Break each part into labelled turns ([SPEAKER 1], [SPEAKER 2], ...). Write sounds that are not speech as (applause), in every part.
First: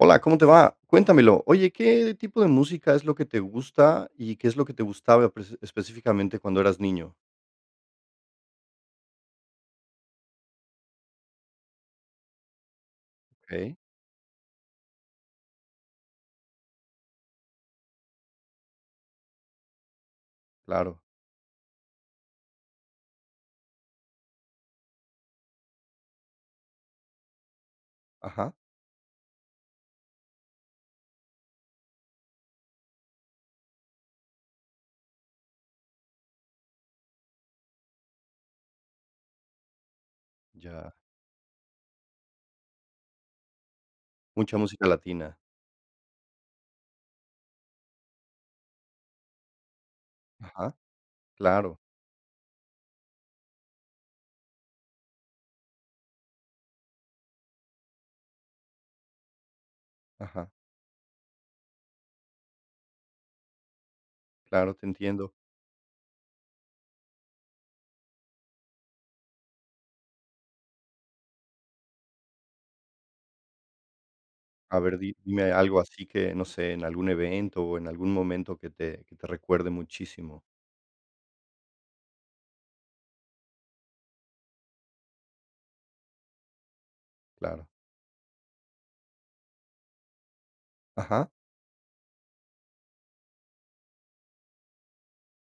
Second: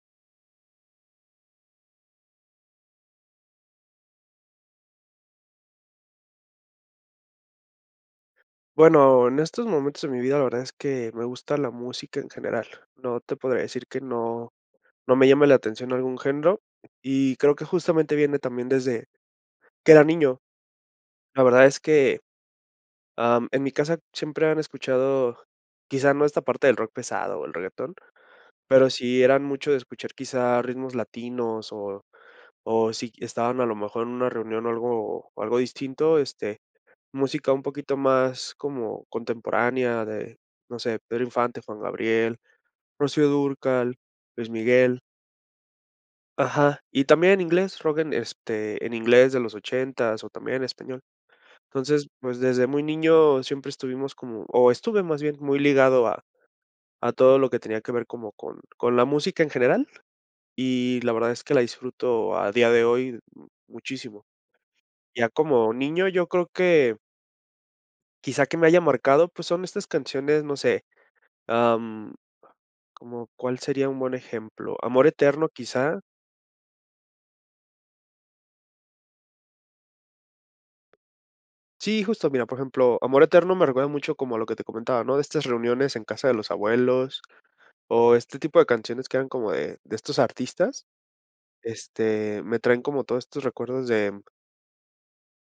[SPEAKER 1] Hola, ¿cómo te va?, cuéntamelo. Oye, ¿qué tipo de música es lo que te gusta y qué es lo que te gustaba prese específicamente cuando eras niño?
[SPEAKER 2] Bueno, en estos momentos de mi vida, la verdad es que me gusta la música en general. No te podría
[SPEAKER 1] Okey.
[SPEAKER 2] decir que no no me llame la atención algún género, y creo que justamente viene también desde que era niño.
[SPEAKER 1] Claro.
[SPEAKER 2] La verdad es que, ah, mm, en mi casa siempre han escuchado quizá no esta parte del rock pesado o el reguetón,
[SPEAKER 1] Ajá.
[SPEAKER 2] pero sí eran mucho de escuchar quizá ritmos latinos o o si estaban a lo mejor en una reunión o algo o algo distinto, este, música un poquito más como contemporánea de no
[SPEAKER 1] Ya.
[SPEAKER 2] sé, Pedro Infante, Juan Gabriel, Rocío Dúrcal, Luis
[SPEAKER 1] Mucha música
[SPEAKER 2] Miguel.
[SPEAKER 1] latina.
[SPEAKER 2] Ajá, y también en inglés, rock en este, en inglés de los ochentas o también en
[SPEAKER 1] Ajá,
[SPEAKER 2] español.
[SPEAKER 1] claro.
[SPEAKER 2] Entonces, pues, desde muy niño siempre estuvimos como o estuve más bien muy ligado a a todo lo que tenía que ver como con con la música en general
[SPEAKER 1] Ajá.
[SPEAKER 2] y la verdad es que la disfruto a día de hoy m muchísimo.
[SPEAKER 1] Claro, te
[SPEAKER 2] Ya
[SPEAKER 1] entiendo.
[SPEAKER 2] como niño yo creo que. Quizá que me haya marcado pues son estas canciones no sé, ah, mm, ¿como cuál sería un buen ejemplo?
[SPEAKER 1] A ver,
[SPEAKER 2] ¿Amor eterno,
[SPEAKER 1] dime algo
[SPEAKER 2] quizá?
[SPEAKER 1] así que, no sé, en algún evento o en algún momento que te que te recuerde muchísimo.
[SPEAKER 2] Sí, justo, mira, por ejemplo, Amor Eterno me recuerda mucho como a lo que te comentaba, ¿no?, de estas reuniones en casa de los abuelos,
[SPEAKER 1] Claro.
[SPEAKER 2] o este tipo de canciones que eran como de de estos artistas,
[SPEAKER 1] Ajá.
[SPEAKER 2] este, me traen como todos estos recuerdos de, mm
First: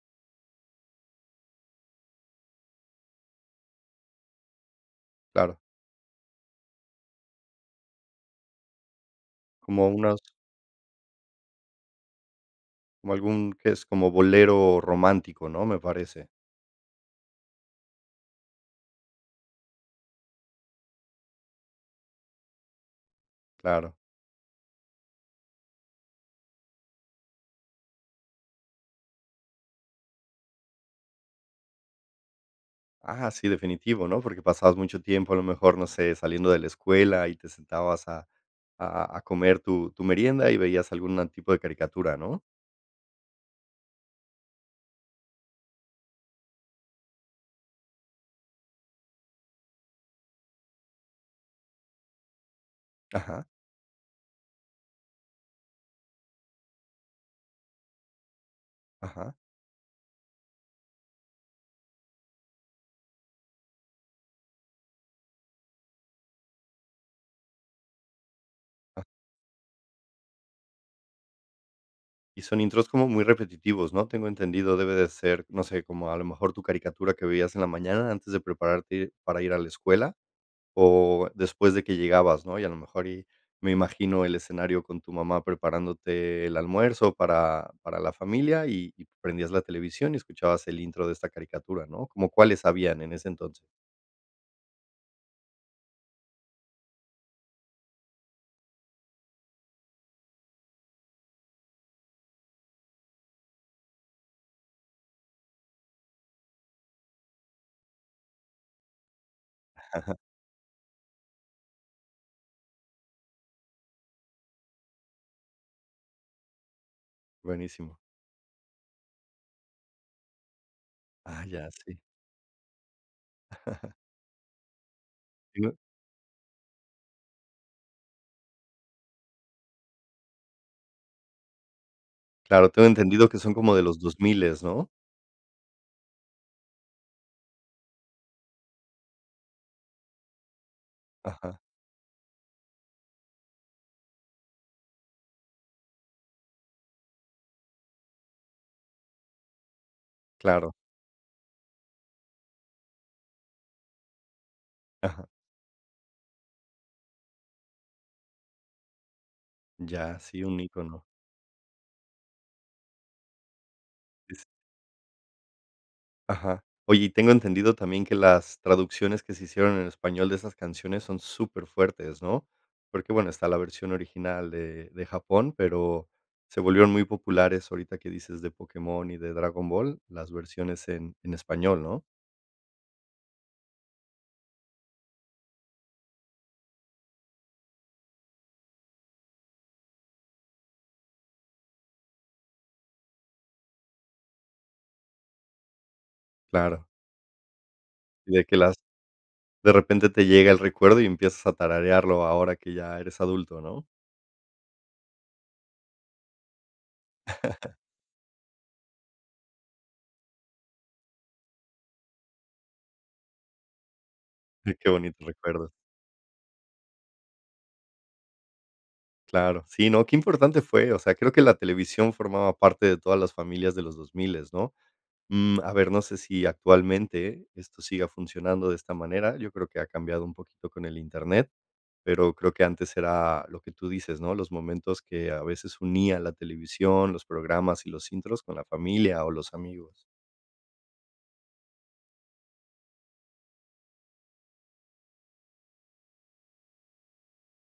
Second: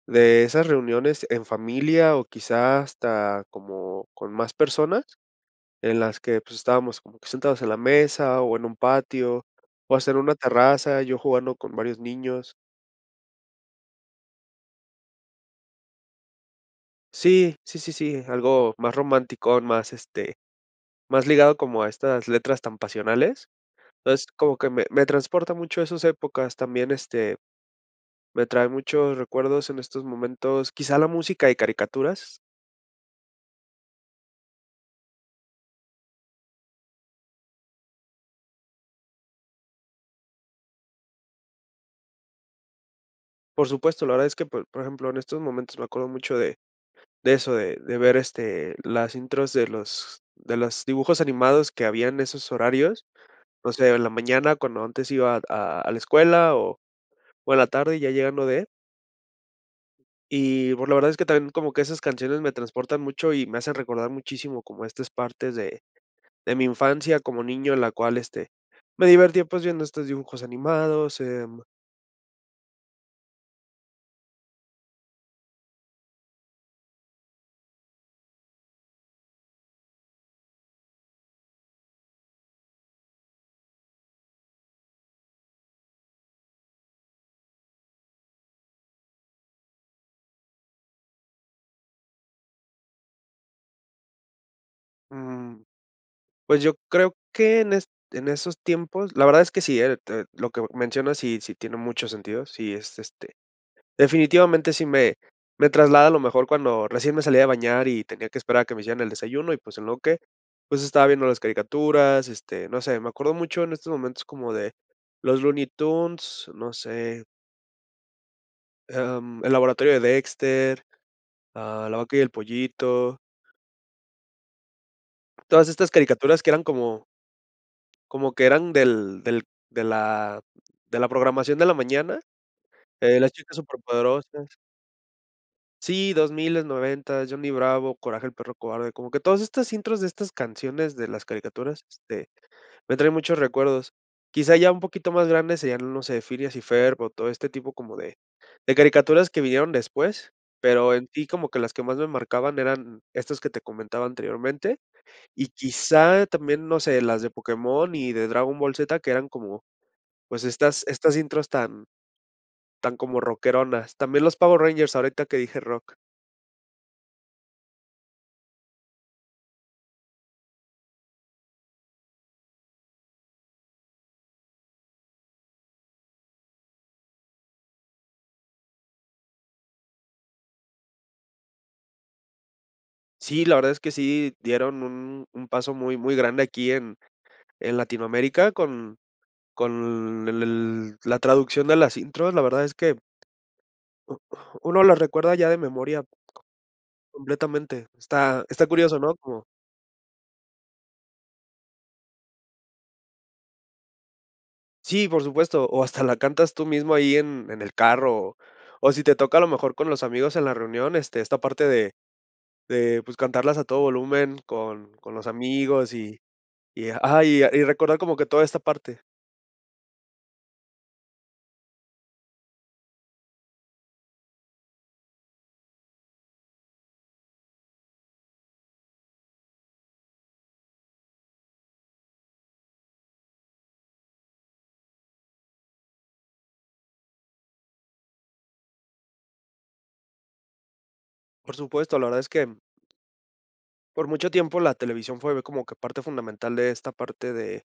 [SPEAKER 2] de esas reuniones en familia o quizá hasta como con más personas
[SPEAKER 1] Claro.
[SPEAKER 2] en las que, pues, estábamos, pues, como que sentados en la mesa o en un patio,
[SPEAKER 1] Como
[SPEAKER 2] o hacer
[SPEAKER 1] unas
[SPEAKER 2] una terraza, yo jugando con varios niños.
[SPEAKER 1] Como algún, que es como bolero romántico, ¿no?, me parece.
[SPEAKER 2] Sí sí sí sí, algo más romanticón, más, este, más ligado como a estas letras tan pasionales,
[SPEAKER 1] Claro.
[SPEAKER 2] entonces, como que me me transporta mucho a esas épocas también, este, me trae muchos recuerdos en estos momentos, quizá la música de caricaturas.
[SPEAKER 1] Ajá, sí, definitivo, ¿no?, porque pasabas mucho tiempo, a lo mejor, no sé, saliendo de la escuela y te sentabas a a a comer tu tu merienda y veías alguna tipo de caricatura, ¿no?
[SPEAKER 2] Por supuesto, la verdad es que, por por ejemplo, en estos momentos me acuerdo mucho de de eso, de de ver, este, las intros de los de los dibujos animados que había en esos horarios,
[SPEAKER 1] Ajá.
[SPEAKER 2] o sea, de la mañana cuando antes iba a a la escuela o o en la tarde ya llegando de
[SPEAKER 1] Ajá.
[SPEAKER 2] Y, pues, la verdad es que también como que esas canciones me transportan mucho y me hacen recordar muchísimo como estas partes de de mi infancia como niño en la cual, este,
[SPEAKER 1] A
[SPEAKER 2] me divertía, pues, viendo estos dibujos animados, em
[SPEAKER 1] Y son intros como muy repetitivos, ¿no? Tengo entendido, debe de ser, no sé, como a lo mejor tu caricatura que vivías en la mañana antes de prepararte ir para ir a la escuela o después de que llegabas, ¿no? Y a lo mejor y me imagino el escenario con tu mamá preparándote el almuerzo para para la familia y y prendías la televisión y escuchabas el intro de esta caricatura, ¿no? ¿Cómo cuáles habían en ese entonces?
[SPEAKER 2] Mm. Pues yo creo que en est en esos tiempos la verdad es que sí, eh, te lo que mencionas sí, sí tiene mucho sentido, sí es este definitivamente sí me me traslada a lo mejor cuando recién me salía de bañar y tenía que esperar a que me hicieran el desayuno y, pues, en lo
[SPEAKER 1] (chuckles)
[SPEAKER 2] que pues estaba viendo las caricaturas, este, no sé, me acuerdo mucho en estos momentos como de los Looney Tunes, no sé.
[SPEAKER 1] Buenísimo.
[SPEAKER 2] Am, El Laboratorio de Dexter,
[SPEAKER 1] Ah, ya,
[SPEAKER 2] ah, La
[SPEAKER 1] sí.
[SPEAKER 2] Vaca y el Pollito.
[SPEAKER 1] (laughs)
[SPEAKER 2] Todas
[SPEAKER 1] (unintelligible)
[SPEAKER 2] estas caricaturas que eran como. Como que eran del del de la de la programación de la mañana.
[SPEAKER 1] Claro, tengo
[SPEAKER 2] Eh,
[SPEAKER 1] entendido
[SPEAKER 2] Las
[SPEAKER 1] que son
[SPEAKER 2] Chicas
[SPEAKER 1] como
[SPEAKER 2] Súper
[SPEAKER 1] de los
[SPEAKER 2] Poderosas.
[SPEAKER 1] dosmiles ¿no?
[SPEAKER 2] Sí, dosmiles, noventas, Johnny Bravo, Coraje del Perro Cobarde, como que todas estas intros de estas canciones de las
[SPEAKER 1] Ajá.
[SPEAKER 2] caricaturas, este, me traen muchos recuerdos. Quizá ya un poquito más grande seria, no sé, Phineas y Ferb, o todo este tipo como de de caricaturas que vinieron después,
[SPEAKER 1] Claro.
[SPEAKER 2] pero en si como que las que más me marcaban eran estas que te comentaba anteriormente,
[SPEAKER 1] Ajá.
[SPEAKER 2] y quizá también, no sé, las de Pokémon y de Dragon Ball Z, que eran como
[SPEAKER 1] Ya, sí,
[SPEAKER 2] pues,
[SPEAKER 1] un
[SPEAKER 2] estas
[SPEAKER 1] ícono.
[SPEAKER 2] estas intros tan tan como rockeronas. También los Power Rangers ahorita que dije rock.
[SPEAKER 1] Ajá. Oye, y tengo entendido también que las traducciones que se hicieron en español de esas canciones son superfuertes, ¿no? Porque, bueno, está la versión original de de Japón, pero se volvieron muy populares ahorita que dices de Pokémon y de Dragon Ball, las versiones en en español, ¿no?
[SPEAKER 2] Sí, la verdad es que sí dieron un un paso muy muy grande aquí en en Latinoamérica con con el el la traducción de las intros. La verdad es que uno las recuerda ya de memoria.
[SPEAKER 1] Claro.
[SPEAKER 2] Completamente,
[SPEAKER 1] De
[SPEAKER 2] está
[SPEAKER 1] que
[SPEAKER 2] está
[SPEAKER 1] las,
[SPEAKER 2] curioso, ¿no? Como
[SPEAKER 1] de repente te llega el recuerdo y empiezas a tararearlo ahora que ya eres adulto, ¿no?
[SPEAKER 2] Sí, por supuesto, o hasta la cantas tú mismo ahí en en el
[SPEAKER 1] (laughs)
[SPEAKER 2] carro, o si te toca a lo mejor con los amigos en la reunión, este, esta parte de de pues, cantarlas a todo volumen
[SPEAKER 1] Ay, qué
[SPEAKER 2] con con
[SPEAKER 1] bonitos
[SPEAKER 2] los
[SPEAKER 1] recuerdos.
[SPEAKER 2] amigos y y y ajá, y recordar como que toda esta parte.
[SPEAKER 1] Claro, sí, no, qué importante fue. O sea, creo que la televisión formaba parte de todas las familias de los dosmiles ¿no? Mm, a ver, no sé si actualmente esto siga funcionando de esta manera, yo creo que ha cambiado un poquito con el internet, pero creo que antes era lo que tú dices, ¿no? Los momentos que a veces unía la televisión, los programas y los intros con la familia o los amigos.
[SPEAKER 2] Por supuesto, la verdad es que por mucho tiempo la televisión fue como que parte fundamental de esta parte de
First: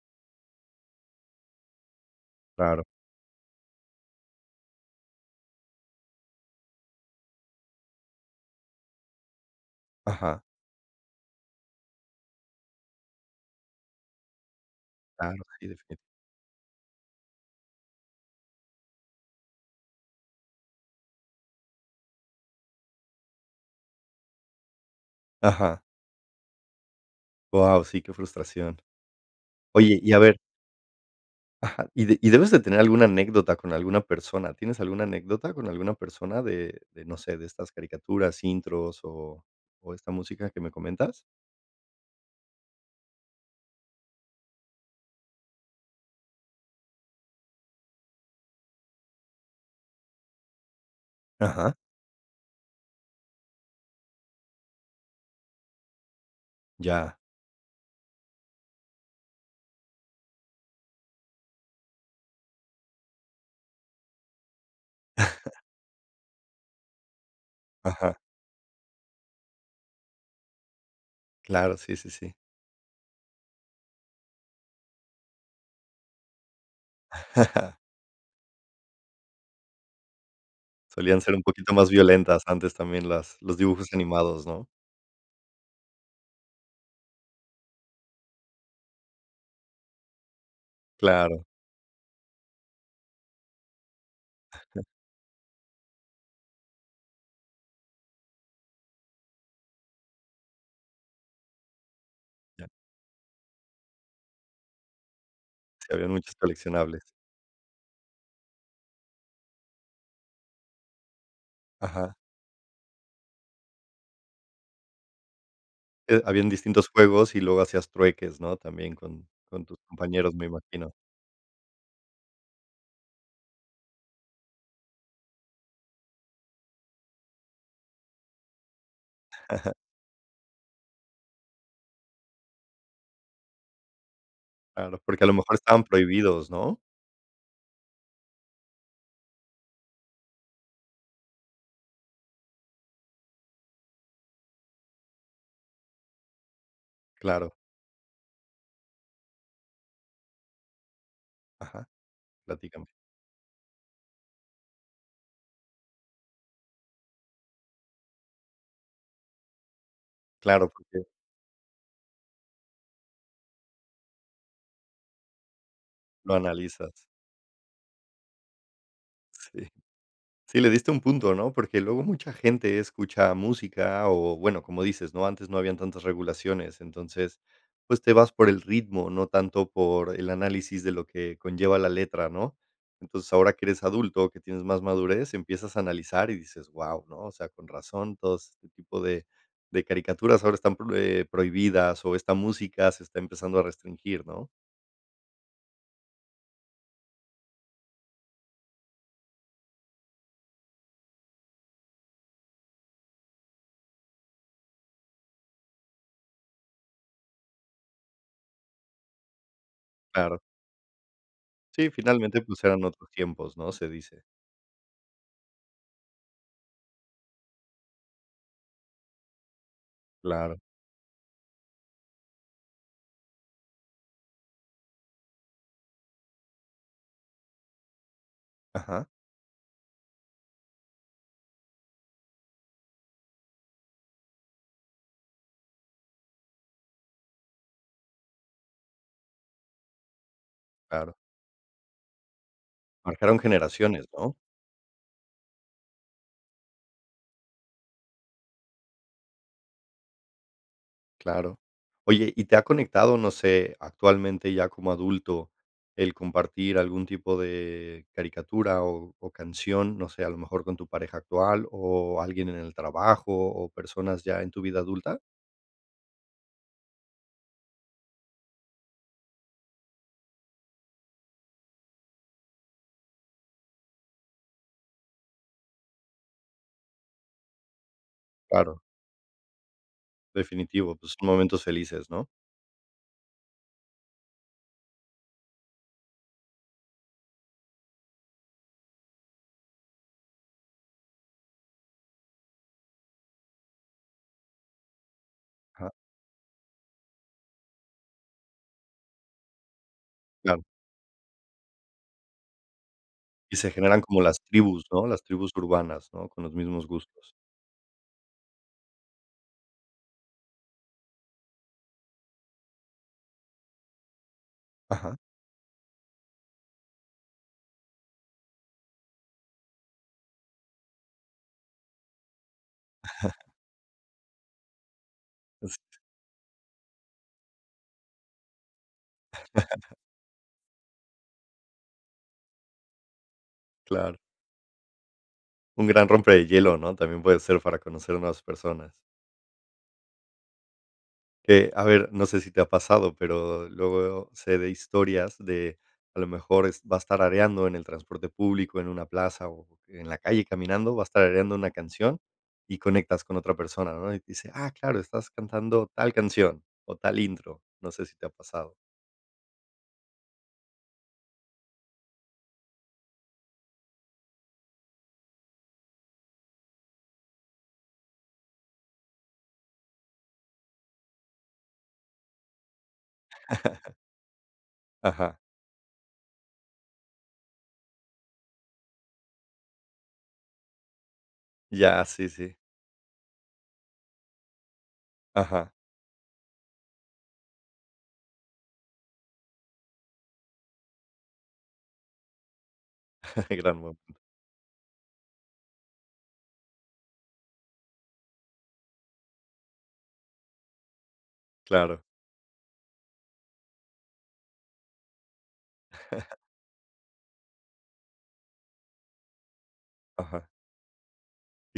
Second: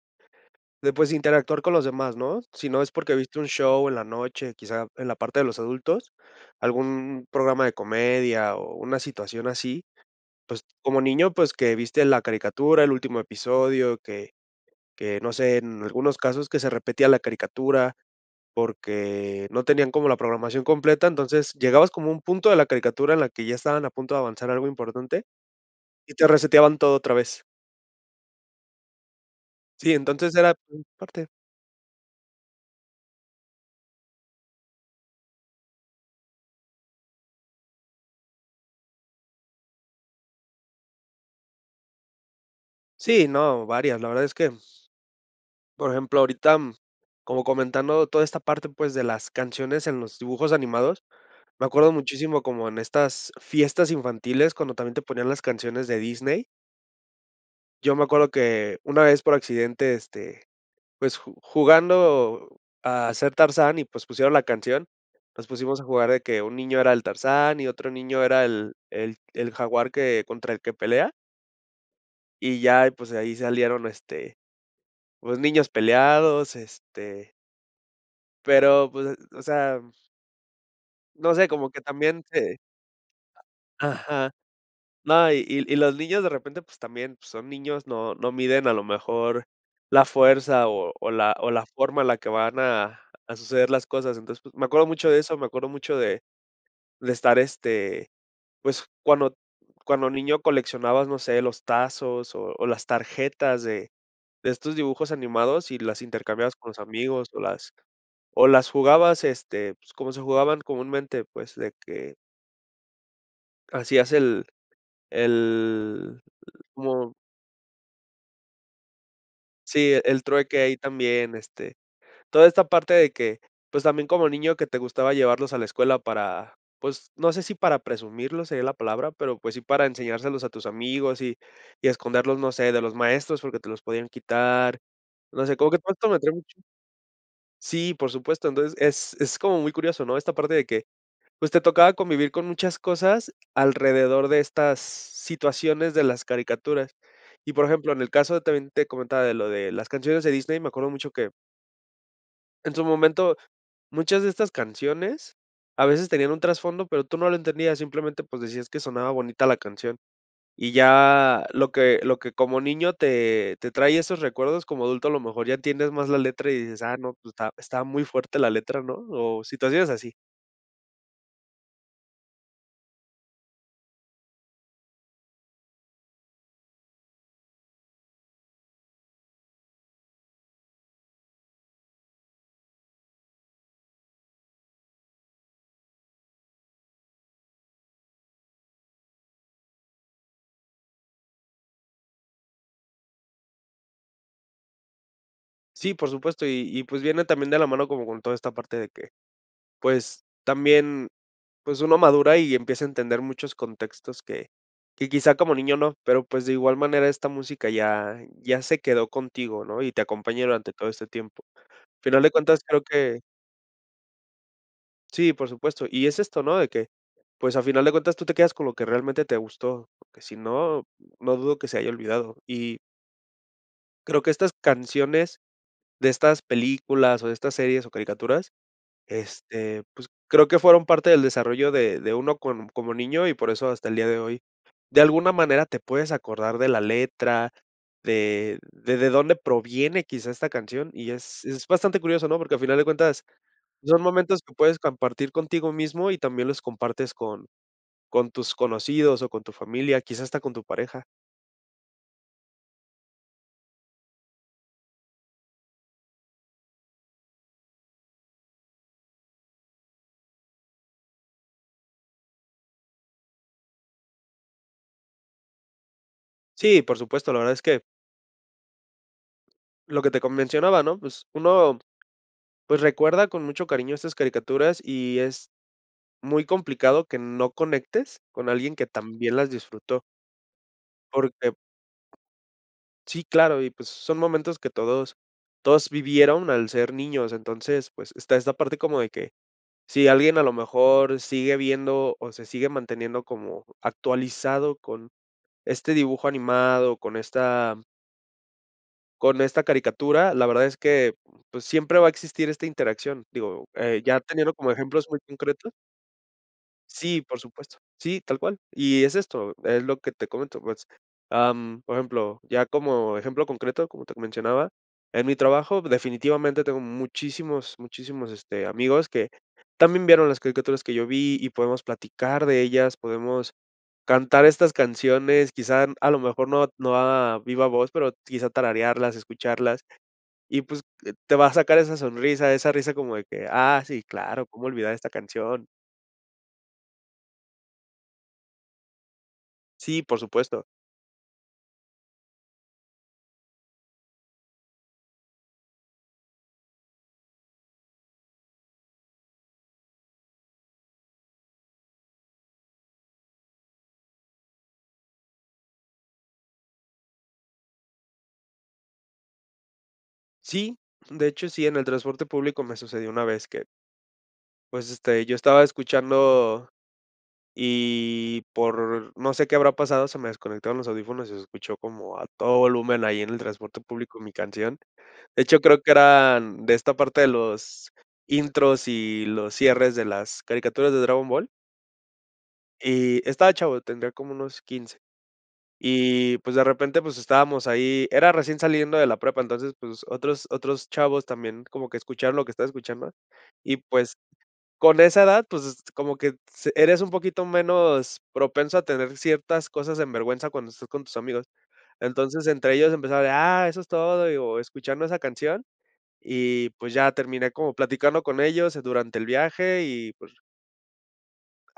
[SPEAKER 2] de, pues, interactuar con los demás, ¿no? Si no
[SPEAKER 1] Claro.
[SPEAKER 2] es porque viste un show en la noche, quizá en la parte de los adultos, algún programa de comedia o una situación así,
[SPEAKER 1] Ajá.
[SPEAKER 2] pues, como niño, pues, que viste la caricatura, el último episodio, que que no
[SPEAKER 1] Claro,
[SPEAKER 2] sé,
[SPEAKER 1] sí
[SPEAKER 2] en
[SPEAKER 1] definitivo.
[SPEAKER 2] algunos casos que se repetía la caricatura porque no tenían como la programación completa, entonces llegabas como un punto de la caricatura en la que ya estaban a punto de avanzar algo importante
[SPEAKER 1] Ajá.
[SPEAKER 2] y te reseteaban todo otra vez.
[SPEAKER 1] Wao, sí, qué frustración.
[SPEAKER 2] Sí,
[SPEAKER 1] Oye, y a
[SPEAKER 2] entonces
[SPEAKER 1] ver
[SPEAKER 2] era (unintelligible) parte.
[SPEAKER 1] Ajá, y y debes de tener alguna anécdota con alguna persona. ¿Tienes alguna anécdota con alguna persona de de, no sé, de estas caricaturas, intros o o esta música que me comentas?
[SPEAKER 2] Sí, no, varias, la verdad es que por ejemplo, ahorita, mm, como comentando toda esta parte, pues, de las canciones en los dibujos animados, me
[SPEAKER 1] Ajá.
[SPEAKER 2] acuerdo muchísimo como en estas fiestas infantiles, cuando también te ponían las canciones de Disney
[SPEAKER 1] Ya.
[SPEAKER 2] yo me acuerdo que una vez por accidente este pues, ju jugando a ser Tarzán y, pues, pusieron la canción, nos
[SPEAKER 1] (laughs)
[SPEAKER 2] pusimos a jugar de que un niño era el Tarzán y otro
[SPEAKER 1] Ajá.
[SPEAKER 2] niño era el el el jaguar que contra el que pelea
[SPEAKER 1] Claro, sí, sí, sí.
[SPEAKER 2] y ya y, pues, ahí salieron este, pues, niños peleados este
[SPEAKER 1] (laughs)
[SPEAKER 2] pero pues, o sea
[SPEAKER 1] Solían
[SPEAKER 2] no
[SPEAKER 1] ser un
[SPEAKER 2] sé como
[SPEAKER 1] poquito
[SPEAKER 2] que
[SPEAKER 1] más
[SPEAKER 2] también
[SPEAKER 1] violentas
[SPEAKER 2] te
[SPEAKER 1] antes, también las los dibujos
[SPEAKER 2] ajá,
[SPEAKER 1] animados, ¿no?
[SPEAKER 2] no, y y y los niños de repente, pues, también son niños, no no miden a lo mejor la fuerza o o la
[SPEAKER 1] Claro.
[SPEAKER 2] o la forma en la que van a a suceder las cosas, entonces, pues, me
[SPEAKER 1] Ajá.
[SPEAKER 2] acuerdo mucho de eso, me acuerdo mucho de de estar, este, pues, cuando cuando niño coleccionabas, no sé, los tazos o o
[SPEAKER 1] Ya.
[SPEAKER 2] las tarjetas de de estos dibujos animados y
[SPEAKER 1] Sí,
[SPEAKER 2] las
[SPEAKER 1] había muchos
[SPEAKER 2] intercambiabas con los
[SPEAKER 1] coleccionables.
[SPEAKER 2] amigos o las o las jugabas, este, pues, como se jugaban comúnmente, pues, de
[SPEAKER 1] Ajá.
[SPEAKER 2] que hacías el el
[SPEAKER 1] Eh, habían distintos
[SPEAKER 2] como
[SPEAKER 1] juegos y luego hacías trueques, ¿no?, también con con tus
[SPEAKER 2] sí, el
[SPEAKER 1] compañeros, me
[SPEAKER 2] trueque ahí
[SPEAKER 1] imagino.
[SPEAKER 2] también, este, toda esta parte de que, pues, también como niño que te gustaba llevarlos a la escuela para, pues, no sé si para presumirlo sería la palabra, pero, pues, sí
[SPEAKER 1] (laughs)
[SPEAKER 2] para enseñárselos a tus amigos y y esconderlos, no sé, de los maestros porque te los podían quitar,
[SPEAKER 1] Claro, porque a lo
[SPEAKER 2] no
[SPEAKER 1] mejor
[SPEAKER 2] sé, como que
[SPEAKER 1] estaban
[SPEAKER 2] pronto me trae
[SPEAKER 1] prohibidos,
[SPEAKER 2] mucho
[SPEAKER 1] ¿no?
[SPEAKER 2] sí, por supuesto, entonces es es como muy curioso, ¿no?, esta parte de que, pues, te tocaba convivir con muchas cosas alrededor de estas situaciones de las caricaturas, y,
[SPEAKER 1] Claro.
[SPEAKER 2] por ejemplo, en el caso de también te comentaba de lo de las canciones de Disney, me acuerdo mucho que
[SPEAKER 1] Ajá,
[SPEAKER 2] en su
[SPEAKER 1] platícame.
[SPEAKER 2] momento, muchas de estas canciones a veces tenían un trasfondo, pero tú no lo entendías simplemente, pues, decías que sonaba bonita la canción y
[SPEAKER 1] Claro, porque
[SPEAKER 2] ya lo que lo que como niño te te traía esos recuerdos, como adulto, a lo mejor ya tienes más la
[SPEAKER 1] Lo
[SPEAKER 2] letra y dices, ah
[SPEAKER 1] analizas.
[SPEAKER 2] no, pues, estaba está muy fuerte la letra, ¿no?, o
[SPEAKER 1] Sí.
[SPEAKER 2] situaciones así.
[SPEAKER 1] Sí, le diste a un punto, ¿no?, porque luego mucha gente escucha música o, bueno, como dices, ¿no?, antes no habían tantas regulaciones, entonces, pues, te vas por el ritmo, no tanto por el análisis de lo que conlleva la letra, ¿no?, entonces, ahora que eres adulto, que tienes más madurez, empiezas a analizar y dices, guau, ¿no?, o sea, con razón, todos este tipo de de caricaturas ahora están, pro eh, prohibidas, o esta música se está empezando a restringir, ¿no?
[SPEAKER 2] Sí, por supuesto, y y pues, viene también de la mano como con toda esta parte de que, pues, también, pues, uno madura y empieza a entender muchos contextos que que quizá como niño no, pero, pues, de igual manera esta música ya ya se quedó contigo ¿no?, y te
[SPEAKER 1] Claro.
[SPEAKER 2] acompaña durante todo este tiempo, al
[SPEAKER 1] Sí,
[SPEAKER 2] final de
[SPEAKER 1] finalmente,
[SPEAKER 2] cuentas
[SPEAKER 1] pues,
[SPEAKER 2] creo
[SPEAKER 1] eran otros
[SPEAKER 2] que
[SPEAKER 1] tiempos, ¿no?, se dice.
[SPEAKER 2] Sí, por supuesto, y es esto ¿no?, de que, pues, a final de cuentas tú te quedas con lo que realmente te gustó, porque si
[SPEAKER 1] Claro.
[SPEAKER 2] no, no dudo que se haya olvidado, y creo que estas canciones de estas películas, o de estas series, o caricaturas,
[SPEAKER 1] Ajá.
[SPEAKER 2] este, pues, creo que fueron parte del desarrollo de de uno con como niño y por eso hasta el día de hoy, de alguna manera, te puedes acordar de la letra, de de de dónde proviene quizá esta canción y
[SPEAKER 1] Claro.
[SPEAKER 2] es es bastante curioso, ¿no?, porque al final de cuentas
[SPEAKER 1] Marcaron
[SPEAKER 2] son
[SPEAKER 1] generaciones, ¿no?
[SPEAKER 2] momentos que puedes compartir contigo mismo y también los compartes con con tus conocidos o con tu familia, quizá hasta con tu pareja.
[SPEAKER 1] Claro, oye, ¿y te ha conectado, no sé, actualmente ya como adulto, el compartir algún tipo de caricatura o o canción?, no sé, ¿a lo mejor con tu pareja actual, o alguien en el trabajo, o personas ya en tu vida adulta?
[SPEAKER 2] Sí, por supuesto, la verdad es que lo que te co mencionaba, ¿no?, pues uno, pues, recuerda con mucho cariño estas caricaturas y es muy complicado que no conectes con alguien
[SPEAKER 1] Claro.
[SPEAKER 2] que también las disfrutó.
[SPEAKER 1] Definitivo, pues,
[SPEAKER 2] Porque
[SPEAKER 1] momentos felices, ¿no?
[SPEAKER 2] sí claro, y pues, son momentos que todos todos vivieron al ser niños, entonces, pues, está esa parte como de que si alguien a lo mejor sigue viendo o se sigue manteniendo como actualizado con
[SPEAKER 1] Ajá.
[SPEAKER 2] este dibujo animado, con esta con esta caricatura, la verdad
[SPEAKER 1] Claro.
[SPEAKER 2] es que, pues, siempre va a existir esta interacción,
[SPEAKER 1] Y
[SPEAKER 2] digo,
[SPEAKER 1] se
[SPEAKER 2] eh,
[SPEAKER 1] generan
[SPEAKER 2] ya
[SPEAKER 1] como las
[SPEAKER 2] teniendo como
[SPEAKER 1] tribus, ¿no?,
[SPEAKER 2] ejemplos muy
[SPEAKER 1] las tribus
[SPEAKER 2] concretos.
[SPEAKER 1] urbanas, ¿no?, con los mismos
[SPEAKER 2] Sí,
[SPEAKER 1] gustos.
[SPEAKER 2] por supuesto, sí, tal cual, y es esto, es lo que te comento, pues, am, por ejemplo, ya como ejemplo concreto, como te mencionaba,
[SPEAKER 1] Ajá.
[SPEAKER 2] en mi trabajo definitivamente tengo muchísimos, muchísimos, este, amigos que también vieron las caricaturas que yo vi y podemos platicar de ellas, podemos
[SPEAKER 1] (laughs)
[SPEAKER 2] cantar estas canciones, quizá a lo mejor no no a viva voz, pero quizá tararearlas, escucharlas
[SPEAKER 1] (laughs)
[SPEAKER 2] y, pues, te va a sacar esa sonrisa, esa risa como de que, ah sí,
[SPEAKER 1] Claro.
[SPEAKER 2] claro, cómo olvidar esta canción.
[SPEAKER 1] Un gran rompe de hielo, ¿no?, también puede ser para conocer nuevas personas.
[SPEAKER 2] Sí, por supuesto.
[SPEAKER 1] Que, a ver, no sé si te ha pasado, pero luego, sé de historias de, a lo mejor es vas tarareando en el transporte público, en una plaza o en la calle caminando, vas tarareando una canción y conectas con otra persona, ¿no?, y dice: "Ah, claro, estás cantando tal canción o tal intro". No sé si te ha pasado.
[SPEAKER 2] Sí, de hecho, sí, en el transporte público me sucedió una vez que pues este yo estaba escuchando y por no sé qué habrá pasado, se me desconectaron los audífonos y se escuchó como a todo volumen ahí en el transporte
[SPEAKER 1] (laughs)
[SPEAKER 2] público mi canción,
[SPEAKER 1] Ajá.
[SPEAKER 2] de hecho, creo que eran de esta parte de los intros y los cierres de las caricaturas de Dragon Ball.
[SPEAKER 1] Ya, sí sí.
[SPEAKER 2] Y estaba chavo, tendría como unos 15,
[SPEAKER 1] Ajá.
[SPEAKER 2] y pues de repente, pues estábamos ahí, era recién saliendo de la prepa entonces pues otros otros chavos también como que escucharon lo que estaba escuchando (inhales)
[SPEAKER 1] (laughs)
[SPEAKER 2] y
[SPEAKER 1] (unintelligible)
[SPEAKER 2] pues con esa edad, pues s como que s eres un poquito menos propenso a tener ciertas cosas en vergüenza cuando estás con tus amigos,
[SPEAKER 1] Claro.
[SPEAKER 2] entonces entre ellos empezaba de: "Ah eso es todo", digo escuchando esa canción
[SPEAKER 1] (laughs)
[SPEAKER 2] y, pues, ya terminé como platicando con ellos durante el viaje y pues
[SPEAKER 1] Ajá.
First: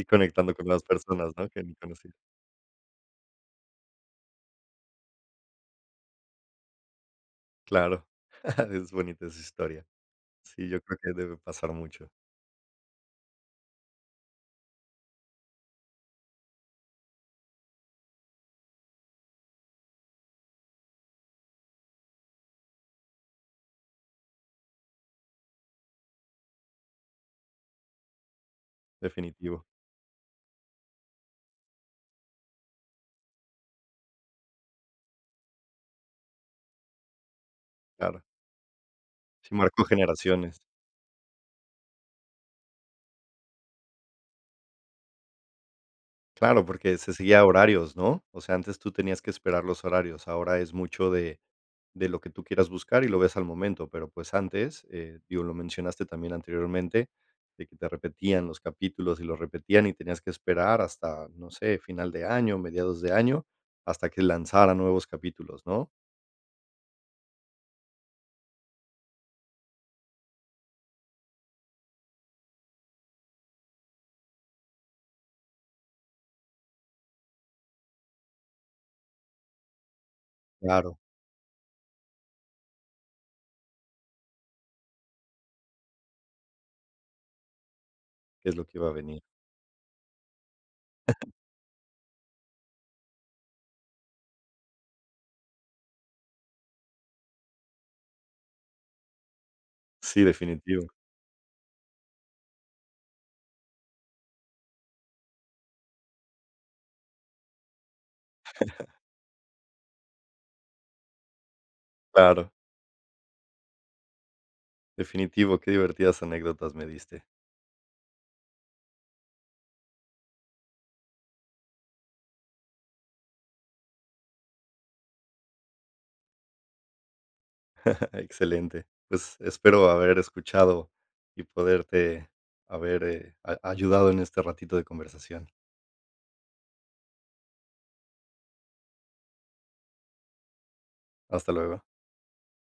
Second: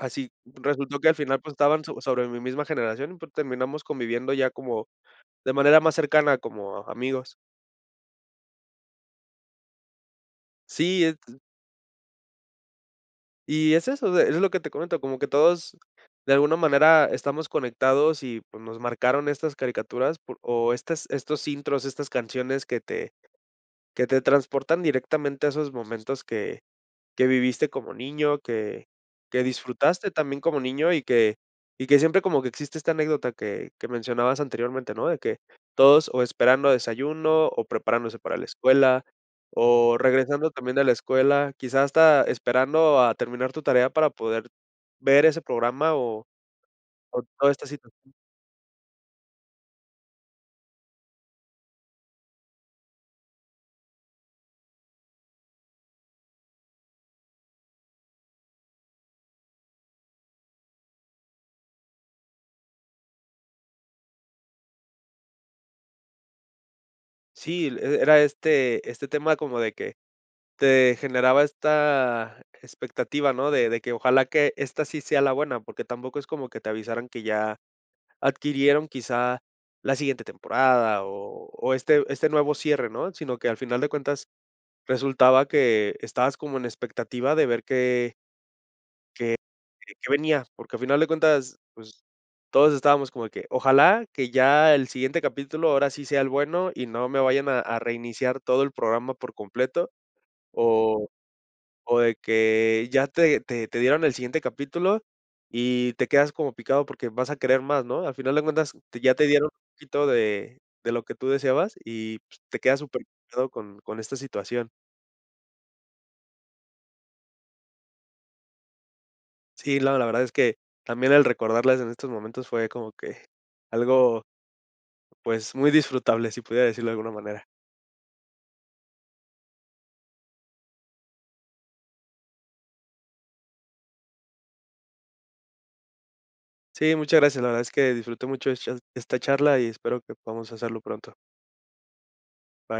[SPEAKER 1] Y conectando con las
[SPEAKER 2] resultó que al
[SPEAKER 1] personas,
[SPEAKER 2] final,
[SPEAKER 1] ¿no?,
[SPEAKER 2] pues,
[SPEAKER 1] que ni
[SPEAKER 2] estaban so
[SPEAKER 1] conocía.
[SPEAKER 2] sobre mi misma generación y pues terminamos conviviendo ya como (inhales) de manera más cercana, como amigos.
[SPEAKER 1] Claro, (laughs) es bonita esa historia. Sí, yo creo
[SPEAKER 2] Sí.
[SPEAKER 1] que debe
[SPEAKER 2] (unintelligible)
[SPEAKER 1] pasar mucho.
[SPEAKER 2] Y es eso de es lo que te comento, como que todos de alguna manera estamos conectados y pues nos marcaron estas caricaturas por o estas estos intros, estas canciones que te que te transportan directamente a esos momentos que que viviste como niño, que que
[SPEAKER 1] Definitivo.
[SPEAKER 2] disfrutaste también como niño y que y que siempre como que existe esta anécdota que que mencionabas anteriormente, ¿no?, de que todos o esperando desayuno o preparándose
[SPEAKER 1] Claro.
[SPEAKER 2] para la escuela
[SPEAKER 1] Sí, marcó
[SPEAKER 2] o regresando
[SPEAKER 1] generaciones.
[SPEAKER 2] también de la escuela, quizás hasta esperando a terminar tu tarea para poder ver ese programa o
[SPEAKER 1] Claro, porque se
[SPEAKER 2] o
[SPEAKER 1] seguía
[SPEAKER 2] toda esta situa
[SPEAKER 1] horarios, ¿no?, o sea, antes tú tenías que esperar los horarios, ahora es mucho de de lo que tú quieras buscar y lo ves al momento, pero, pues, antes, eh, digo, lo mencionaste también anteriormente, de que te repetían los capítulos y lo repetían y tenías que esperar hasta, no sé, final de año, mediados de año, hasta que lanzaran nuevos capítulos, ¿no?
[SPEAKER 2] Sí, l era este este tema como de que te generaba esta expectativa, ¿no?, de de que ojalá que esta sí sea la buena, porque tampoco es como que te avisaran que ya adquirieron quizá la siguiente
[SPEAKER 1] Claro.
[SPEAKER 2] temporada o o este este nuevo cierre, ¿no?, sino que al final de cuentas resultaba que estabas como en expectativa de ver que
[SPEAKER 1] ¿Qué es lo que va a venir?
[SPEAKER 2] que que venía, porque al final de
[SPEAKER 1] (giggles)
[SPEAKER 2] cuentas, pues, todos estábamos como de que ojalá que ya el siguiente capítulo ahora sí sea el bueno y no me vayan a a reiniciar todo el programa por completo
[SPEAKER 1] Sí, definitivo.
[SPEAKER 2] o o de que ya te te te dieron el siguiente capítulo y te quedas como picado porque vas a querer más, ¿no?, al final de cuentas
[SPEAKER 1] (laughs)
[SPEAKER 2] te ya te dieron un poquito de de lo que tú deseabas y
[SPEAKER 1] Claro.
[SPEAKER 2] te quedas superpegado con con esta situación.
[SPEAKER 1] Definitivo, qué divertidas anécdotas me diste.
[SPEAKER 2] Sí, la la verdad es que también el recordarles en estos momentos fue como que algo pues muy disfrutable si pudiera decirlo de alguna manera.
[SPEAKER 1] (laughs) Excelente, pues espero haber escuchado y poderte haber eh, a ayudado en este ratito de conversación.
[SPEAKER 2] Sí, muchas gracias, la verdad es que disfruté mucho es cha esta charla y espero que podamos hacerlo pronto.
[SPEAKER 1] Hasta luego.
[SPEAKER 2] Bye.